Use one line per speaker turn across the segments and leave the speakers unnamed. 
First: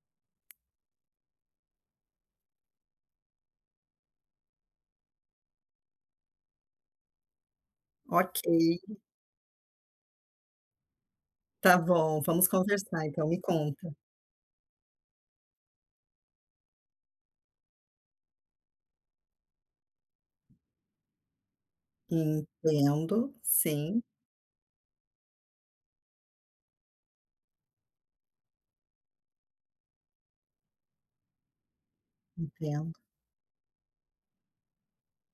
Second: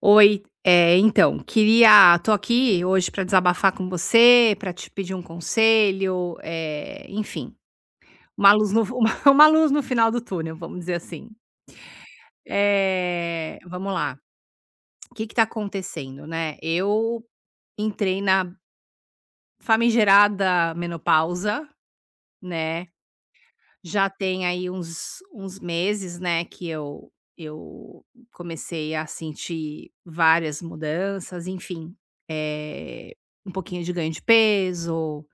Oi, é, então, queria tô aqui hoje para desabafar com você, para te pedir um conselho, enfim,
Ok,
uma luz no uma luz no final do túnel, vamos dizer assim.
tá bom, vamos conversar então, me conta.
Vamos lá, o que que tá acontecendo, né, eu entrei na famigerada menopausa, né.
Entendo, sim,
Já tem aí uns meses, né, que eu comecei a sentir várias mudanças, enfim,
entendo.
é um pouquinho de ganho de peso,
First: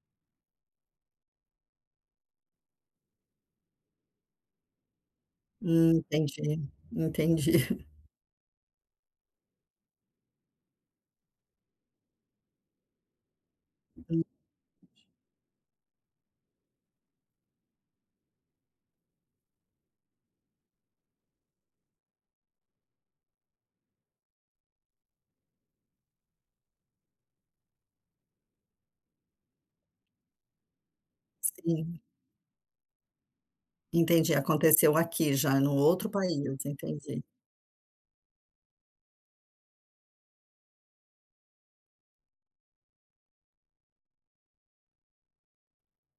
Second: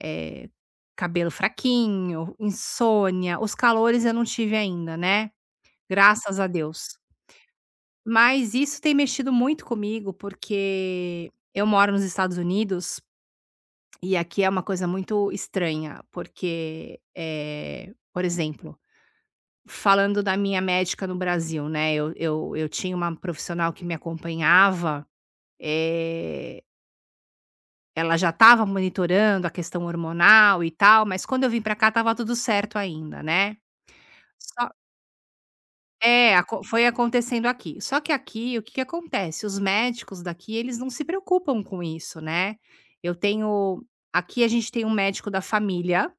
eh, cabelo fraquinho, insônia. Os calores eu não tive ainda, né, graças a
Entendi,
Deus.
entendi.
Mas isso tem mexido muito comigo, porque eu moro nos Estados Unidos e
Hum,
aqui é uma coisa muito estranha, porque, é, por exemplo, falando da minha médica no Brasil, né, eu tinha uma profissional que me acompanhava, eh, ela já estava monitorando a questão hormonal e tal, mas quando eu vim para cá
sim,
estava tudo certo ainda, né.
entendi,
Só
aconteceu aqui já, no outro
é,
país,
acon foi
entendi.
acontecendo aqui. Só que aqui, o que que acontece, os médicos daqui, eles não se preocupam com isso, né. Eu tenho Aqui a gente tem um médico da família,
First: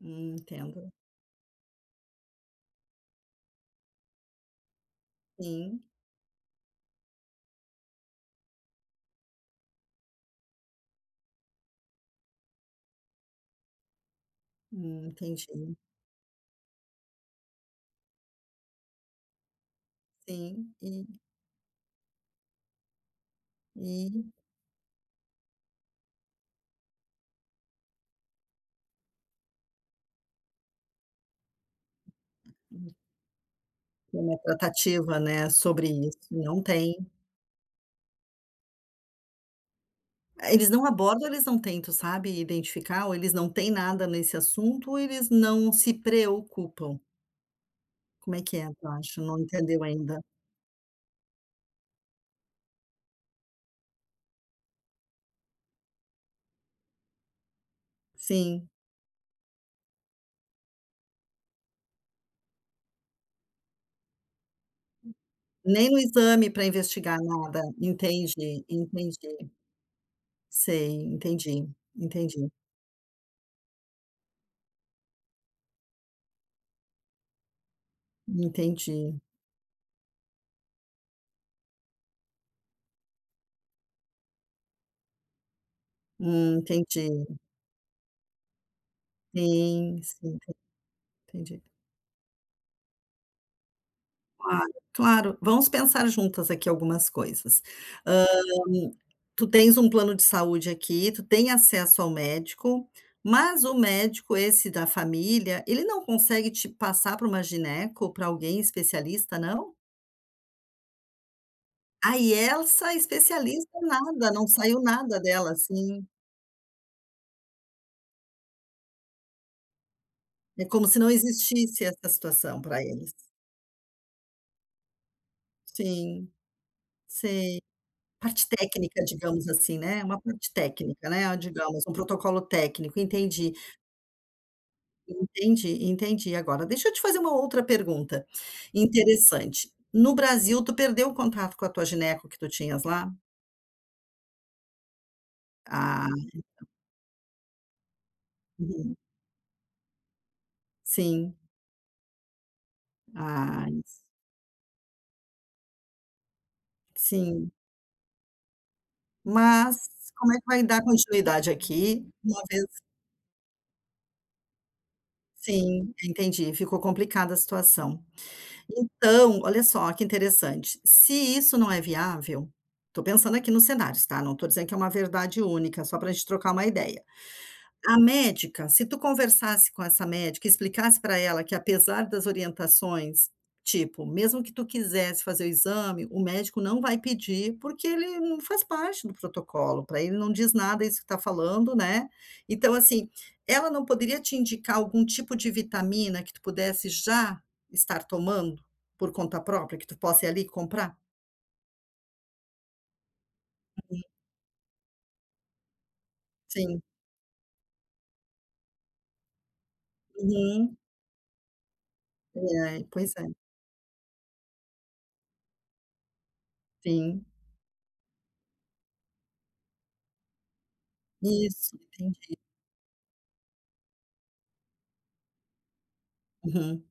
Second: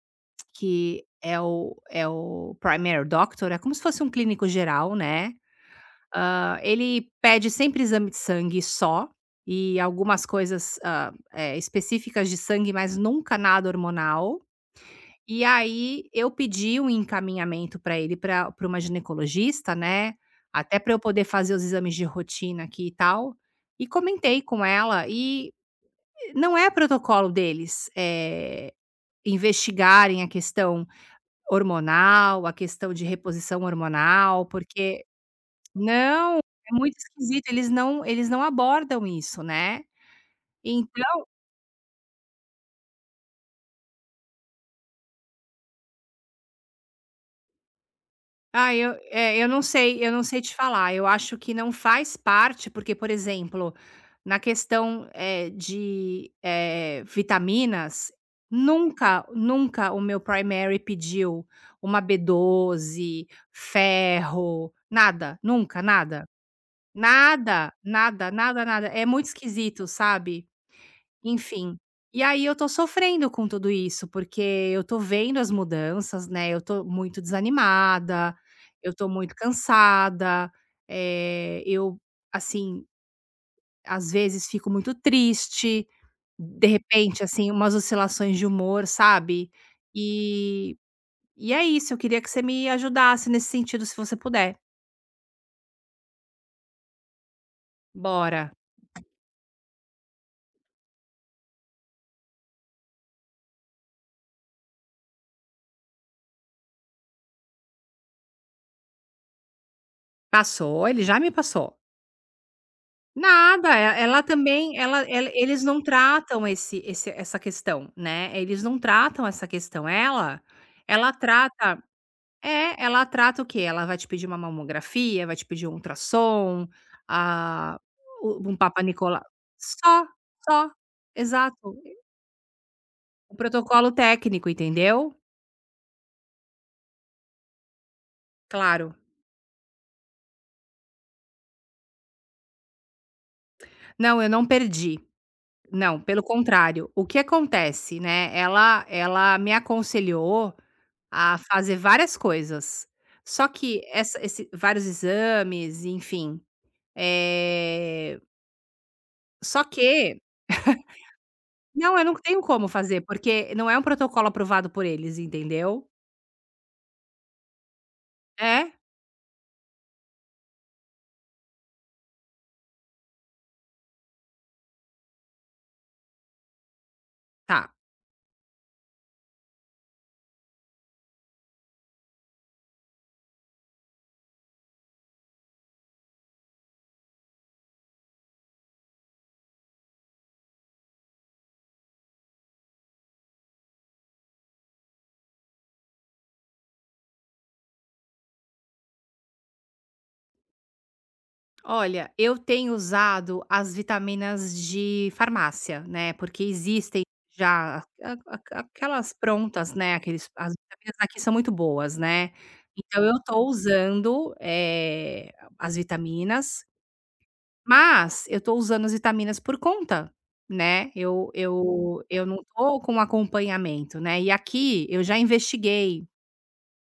Entendo,
que é o primary doctor, é como se fosse um clínico geral, né.
sim,
Ele pede sempre exame de sangue só, e algumas coisas, específicas de sangue, mas nunca nada hormonal. E
entendi,
aí eu pedi um encaminhamento para ele para uma ginecologista, né,
sim,
até para eu
e
poder fazer os exames de rotina aqui e tal, e
e
comentei com ela e não é protocolo deles, investigarem a questão hormonal, a questão de reposição
tem uma
hormonal, porque
tratativa, né, sobre isso,
não,
não
é
tem?
muito esquisito, eles não abordam isso, né.
Eles não
Então
abordam, eles não tentam, sabe, identificar, ou eles não têm nada nesse assunto, ou eles não se preocupam? Como é que é,
ah,
tu
eu
acha?
é,
Não
eu não
entendeu
sei eu
ainda.
não sei te falar, eu acho que não faz parte, porque, por exemplo, na questão, de, vitaminas,
Sim.
nunca, nunca o meu primary pediu uma B12, ferro, nada, nunca,
Nem no
nada.
exame para investigar nada.
Nada, nada,
Entendi,
nada, nada. É muito
entendi.
esquisito, sabe.
Sei, entendi,
Enfim, e aí
entendi,
eu tô sofrendo com tudo isso, porque eu tô vendo as mudanças, né, eu tô muito desanimada, eu tô
entendi.
muito cansada, eu, assim, às vezes fico muito triste, de repente,
Entendi.
assim, umas oscilações de humor, sabe.
Sim, sim,
E e
entendi.
é isso, eu queria que você me ajudasse nesse sentido, se você puder.
Claro, claro. Vamos pensar juntas aqui algumas coisas.
Bora.
Tu tens um plano de saúde aqui, tu tem acesso ao médico, mas o médico esse da família, ele não consegue te passar para uma gineco, para alguém especialista, não?
Passou, ele já me passou.
Aí Elsa
Nada,
especialista em
e ela
nada, não
também
saiu
ela
nada
ela
dela,
eles não
assim,
tratam esse esse essa questão, né, eles não tratam essa questão. Ela
é como se não
ela trata
existisse essa situação para
é, ela
eles.
trata o quê? Ela vai te pedir uma mamografia, vai te pedir um
Sim,
ultrassom,
sim.
ah,
Parte
u um Papa
técnica,
Nicolau
digamos assim, né,
só,
uma parte
só.
técnica, né,
Exato.
digamos, um protocolo técnico,
O
entendi,
protocolo técnico, entendeu?
entendi, entendi agora. Deixa eu te fazer uma outra pergunta
Claro.
interessante. No Brasil, tu perdeu o contato com a tua gineco que tu tinhas lá?
Não, eu não perdi. Não,
Ah,
pelo contrário. O que acontece, né, ela
uhum,
ela me aconselhou
sim.
a fazer várias coisas. Só
Ah,
que essa esse vários exames, enfim,
sim.
eh, só
Mas
que
como é que vai dar continuidade
não, eu
aqui,
não tenho
uma vez?
como fazer, porque não é um protocolo aprovado por eles, entendeu?
Sim, entendi, ficou complicada a situação.
É?
Então, olha só que interessante, se isso não é viável, estou pensando aqui nos cenários, tá, não tô dizendo que é uma verdade única, só pra gente trocar uma ideia.
Tá.
A médica, se tu conversasse com essa médica e explicasse para ela que apesar das orientações, tipo, mesmo que tu quisesse fazer o exame, o médico não vai pedir, porque ele não faz parte do protocolo, para ele não diz nada isso que tá falando, né. Então, assim, ela não poderia te indicar algum tipo de vitamina que tu pudesse já estar tomando, por conta própria, que tu possa ir ali comprar?
Olha, eu tenho usado as vitaminas de farmácia, né, porque
Sim.
existem já a aquelas prontas, né, aqueles as
Uhum.
vitaminas daqui são muito boas, né.
É,
Então
pois
eu
é.
tô usando, as vitaminas.
Sim.
Mas eu tô usando as vitaminas por conta, né, eu
Isso,
eu eu
entendi.
não tô com acompanhamento, né, e aqui eu já investiguei
Uhum.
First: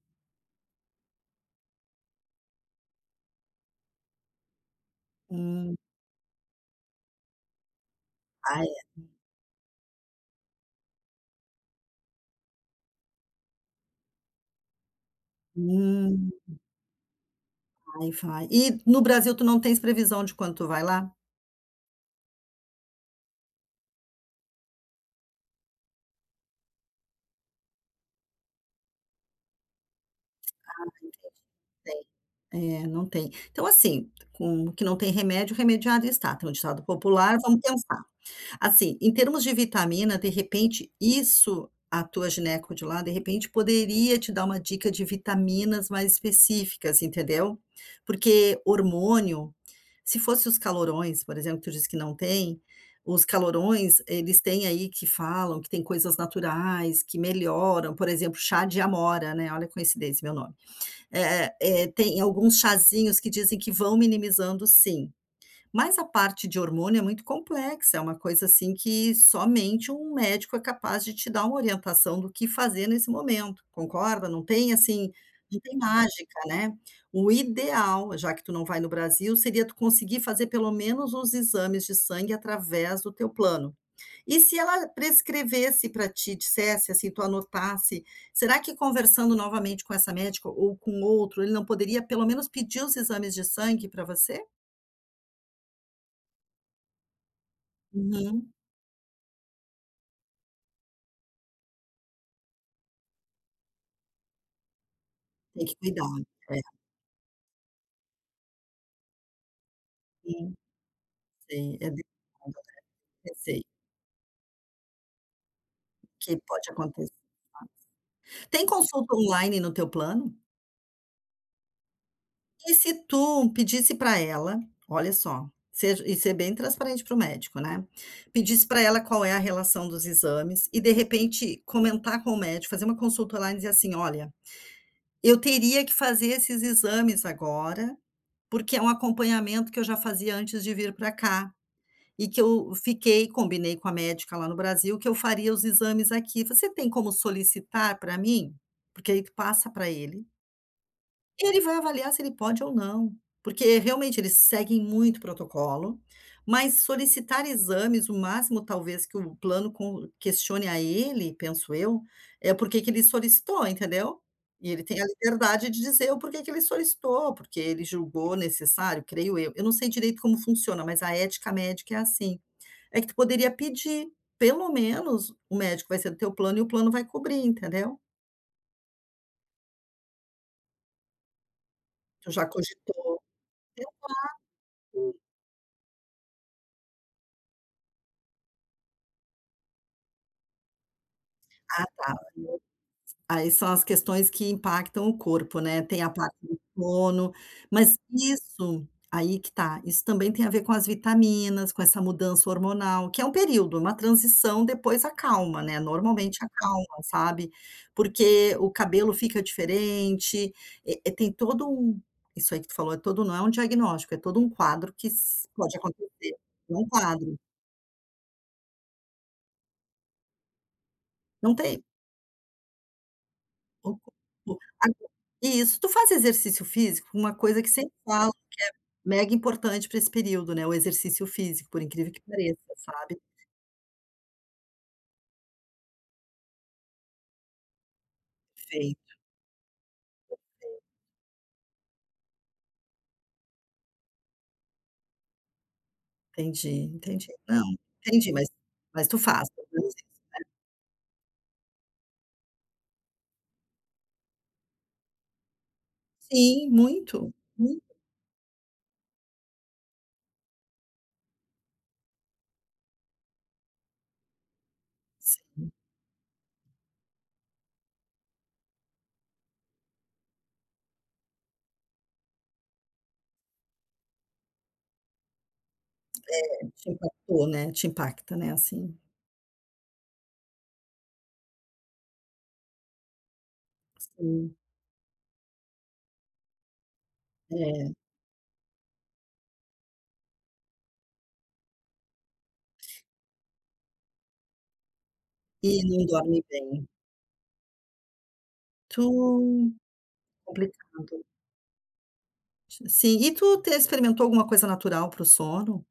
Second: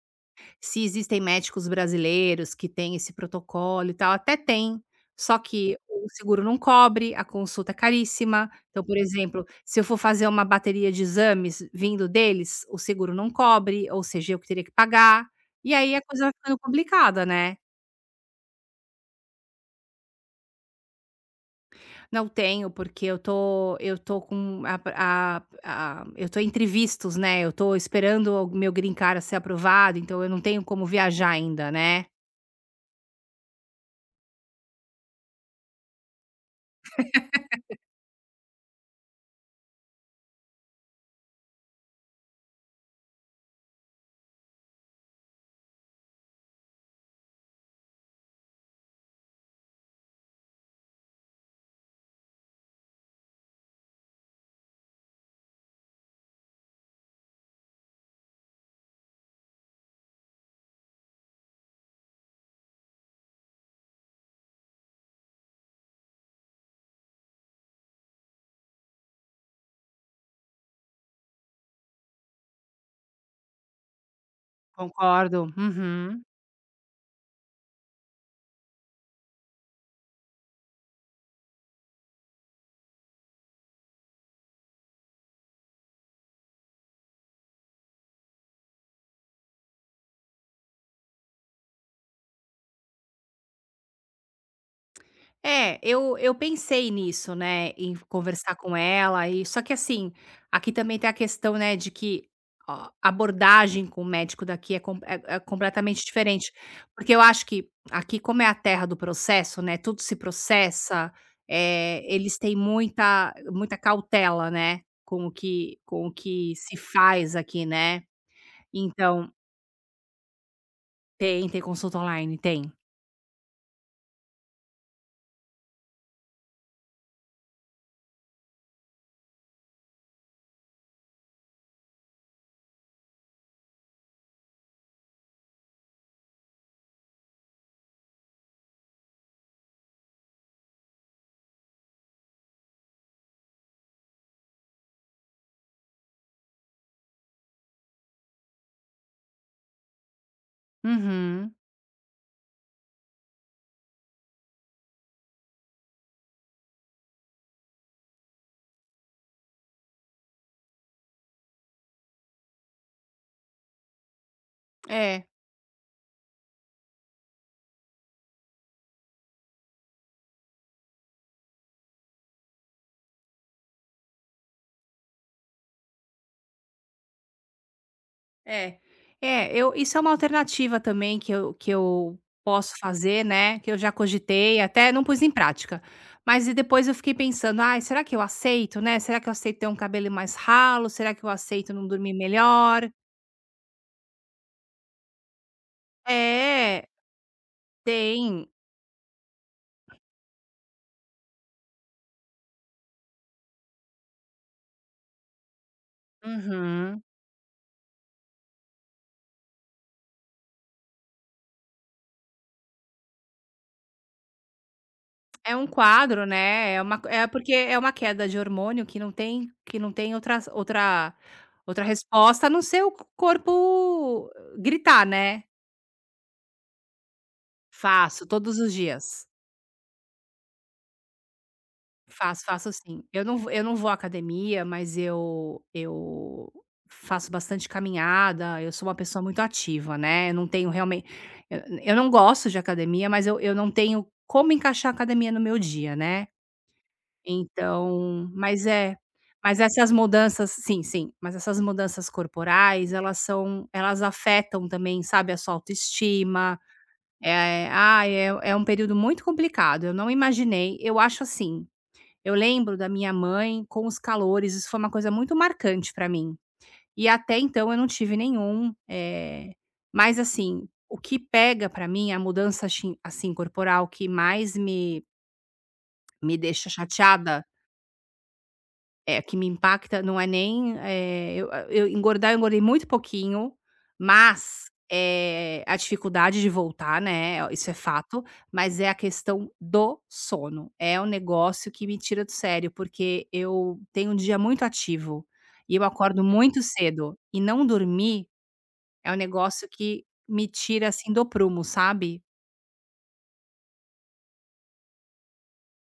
se existem médicos brasileiros que têm esse protocolo e tal, até tem, só
Hum.
que o seguro não cobre, a consulta é caríssima.
Ah,
Então, por exemplo, se eu for fazer uma bateria de exames vindo deles, o seguro não cobre, ou seja, eu que teria que pagar, e aí a coisa
hum,
vai ficando complicada, né.
vai, vai. E no Brasil tu não tens previsão de quando tu vai lá?
Não tenho, porque eu tô com a a eu tô entre vistos, né, eu tô esperando o meu green card ser aprovado, então eu não tenho como viajar ainda, né.
É, não tem. Então assim, com o que não tem remédio, remediado está, tem um ditado popular, vamos pensar. Assim, em termos de vitamina, de repente, isso a tua gineco de lá, de repente, poderia te dar uma dica de vitaminas mais específicas, entendeu? Porque hormônio, se fosse os calorões, por exemplo, que tu disse que não tem, os calorões, eles têm aí que falam que tem coisas naturais, que melhoram, por exemplo, chá de amora, né? Olha a coincidência, meu nome. É, é, tem alguns chazinhos que dizem que vão minimizando, sim. Mas a parte de hormônio é muito complexa, é uma coisa assim que somente um médico é capaz de te dar uma orientação do que fazer nesse momento, concorda? Não tem assim,
Concordo.
não tem
Uhum.
mágica, né. O ideal, já que tu não vai no Brasil, seria tu conseguir fazer pelo menos os exames de sangue através do teu plano. E se ela prescrevesse para ti, dissesse assim, tu anotasse, será que conversando novamente com essa médica ou com outro, ele não poderia pelo menos pedir os exames de sangue para você?
É, eu pensei nisso, né, em
Uhum.
conversar com ela e só que assim, aqui também tem a questão, né, de que ó, a abordagem com o médico daqui é com é
Tem que
completamente
cuidar.
diferente,
É,
porque eu acho que aqui como é a terra do processo, né, tudo se
sim.
processa,
Sei, é
eles têm
delicado,
muita
eu sei
muita cautela, né, com o que com o
que
que
pode
se
acontecer.
faz aqui, né.
Tem consulta
Então
online no teu plano?
tem, tem consulta online, tem.
E se tu pedisse para ela, olha só, seja e ser bem transparente para o médico, né, pedisse para ela qual é a relação dos exames e de repente comentar com o médico, fazer uma consulta online e dizer assim: "Olha, eu teria que fazer esses exames agora, porque é um acompanhamento que eu já fazia antes de vir para cá". E que eu fiquei combinei com a médica lá no Brasil que eu faria os exames aqui. "Você tem como solicitar para mim?" Porque aí tu passa para ele,
Uhum.
ele vai avaliar se ele pode ou não. Porque realmente eles seguem muito protocolo, mas solicitar exames, o máximo talvez que o plano com questione a ele, penso eu, é o porquê que ele solicitou, entendeu? E ele tem a
É.
liberdade de dizer o porquê que ele solicitou, porque ele julgou necessário, creio eu. Eu não sei direito como funciona, mas a ética médica é assim. É que tu poderia pedir, pelo menos o médico vai ser do teu plano e o plano vai cobrir, entendeu?
É. É, eu isso é uma alternativa também que eu
Tu já
posso
cogitou o
fazer, né, que eu
teu
já cogitei, até não
plano.
pus em prática. Mas e depois eu fiquei pensando: "Ai, será que eu aceito, né? Será que eu aceito ter um cabelo mais ralo? Será que eu aceito
Ah,
não
tá.
dormir melhor?"
Aí são as questões que impactam o corpo, né, tem a parte do
É,
sono, mas
tem.
isso aí que tá, isso também tem a ver com as vitaminas, com essa mudança hormonal, que é um período, uma transição, depois acalma, né, normalmente acalma,
Uhum.
sabe, porque o cabelo fica diferente, tem todo um isso aí que tu falou é todo não é um diagnóstico, é todo um quadro que s
É um
pode acontecer,
quadro, né,
é
é
um
uma é
quadro,
porque é uma queda de hormônio que não tem outra
não tem.
outra resposta a não ser o
o-
corpo
o- a-
gritar, né.
Isso, tu faz exercício físico? Uma coisa que sempre
Faço
fala,
todos os dias.
mega importante para esse período, né, o exercício físico, por incrível que
Faço,
pareça,
faço sim.
sabe.
Eu não vou à academia, mas eu faço bastante caminhada, eu sou uma
Perfeito,
pessoa muito ativa, né, eu não tenho realmente, eu não gosto de academia, mas eu não tenho como encaixar a academia no meu dia, né.
entendi, entendi. Não,
Então
entendi, mas tu faz.
mas essas mudanças sim, sim, mas essas mudanças corporais, elas afetam também, sabe, a sua autoestima,
Sim, muito,
é
muito,
ah é é um período muito complicado, eu não imaginei, eu acho assim, eu lembro da minha mãe com os calores, isso foi uma coisa muito
sim,
marcante para mim. E até então eu não tive nenhum, mas assim, o que pega para mim, a mudança, assim, assim, corporal que mais me deixa
te
chateada
impactou, né, te impacta, né, assim,
é, que me impacta não é nem, eu a eu engordar, eu engordei muito pouquinho,
sim,
mas, é a dificuldade de voltar, né, isso é
é.
fato, mas é a questão do sono. É um negócio que me tira do sério, porque eu tenho um dia muito ativo
E
e eu
não
acordo
dorme
muito
bem.
cedo, e não dormir
Tu
é um negócio que me tira, assim,
complicado.
do prumo, sabe.
Sim, e tu te experimentou alguma coisa natural para o sono?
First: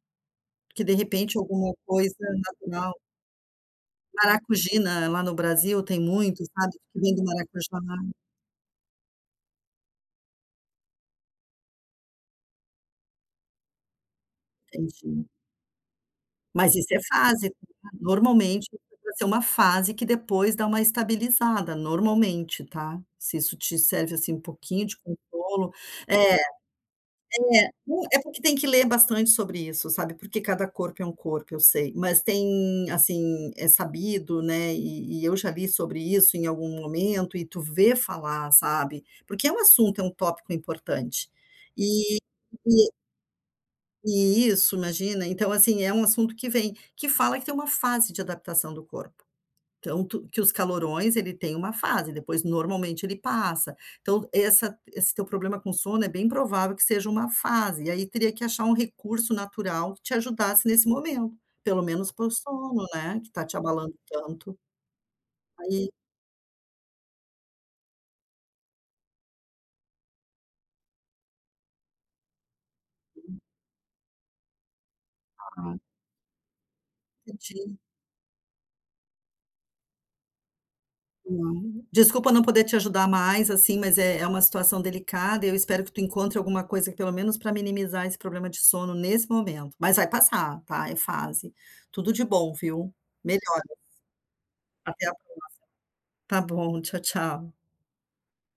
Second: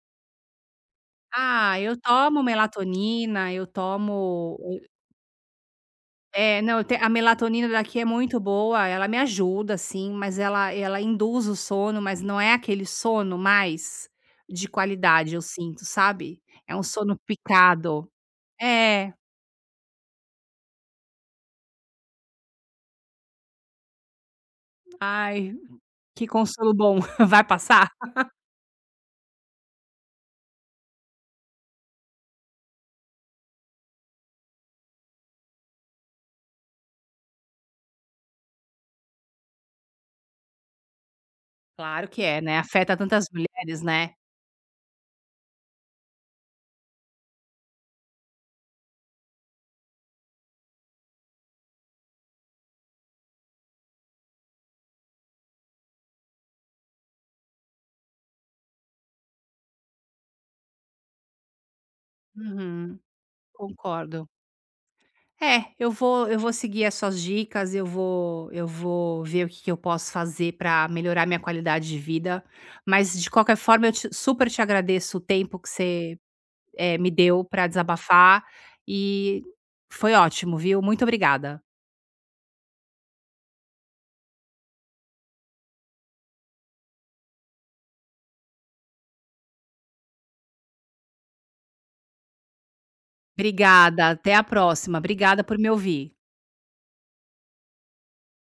Que de repente alguma
Ah, eu
coisa
tomo
natural,
melatonina, eu tomo.
maracujina lá no Brasil tem muito,
É,
sabe,
não, te
que
a
vem do
melatonina daqui é
maracujá.
muito boa, ela me ajuda sim, mas ela induz o sono, mas não é aquele sono mais de
Entendi.
qualidade, eu sinto, sabe.
Mas
É um
isso é
sono
fase, tá?
picado.
Normalmente vai
É.
ser uma fase que depois dá uma estabilizada, normalmente, tá. Se isso te serve, assim, um pouquinho de
Ai,
consolo.
que
É,
consolo bom. Vai passar?
não é porque tem que ler bastante sobre isso, sabe, porque cada corpo é um corpo, eu sei, mas tem, assim, é sabido, né, e eu já li sobre isso em algum momento e tu vê falar, sabe, porque é um assunto, é um tópico importante.
Claro
E
que é, né, afeta tantas mulheres, né.
e isso, imagina. Então, assim, é um assunto que vem, que fala que tem uma fase de adaptação do corpo. Então, que os calorões, ele tem uma fase, depois normalmente ele passa. Então, essa, esse teu problema com sono é bem provável que seja uma fase. E aí teria que achar um recurso natural que te ajudasse nesse momento, pelo menos para o sono,
Uhum,
né, que está te abalando
concordo.
tanto.
É,
Aí,
eu vou seguir as suas dicas, eu vou ver o que que eu posso fazer para melhorar minha qualidade de vida, mas de qualquer forma eu te super te agradeço o tempo que
ah,
você, me deu para
entendi.
desabafar e foi ótimo, viu. Muito obrigada.
Não. Desculpa não poder te ajudar mais, assim, mas é uma situação delicada, eu espero que tu encontre alguma coisa pelo menos para minimizar esse problema de sono nesse momento, mas vai passar, tá, é fase. Tudo de bom, viu. Melhora,
Obrigada, até a próxima.
até a...
Obrigada por me ouvir.
Tá bom, tchau, tchau.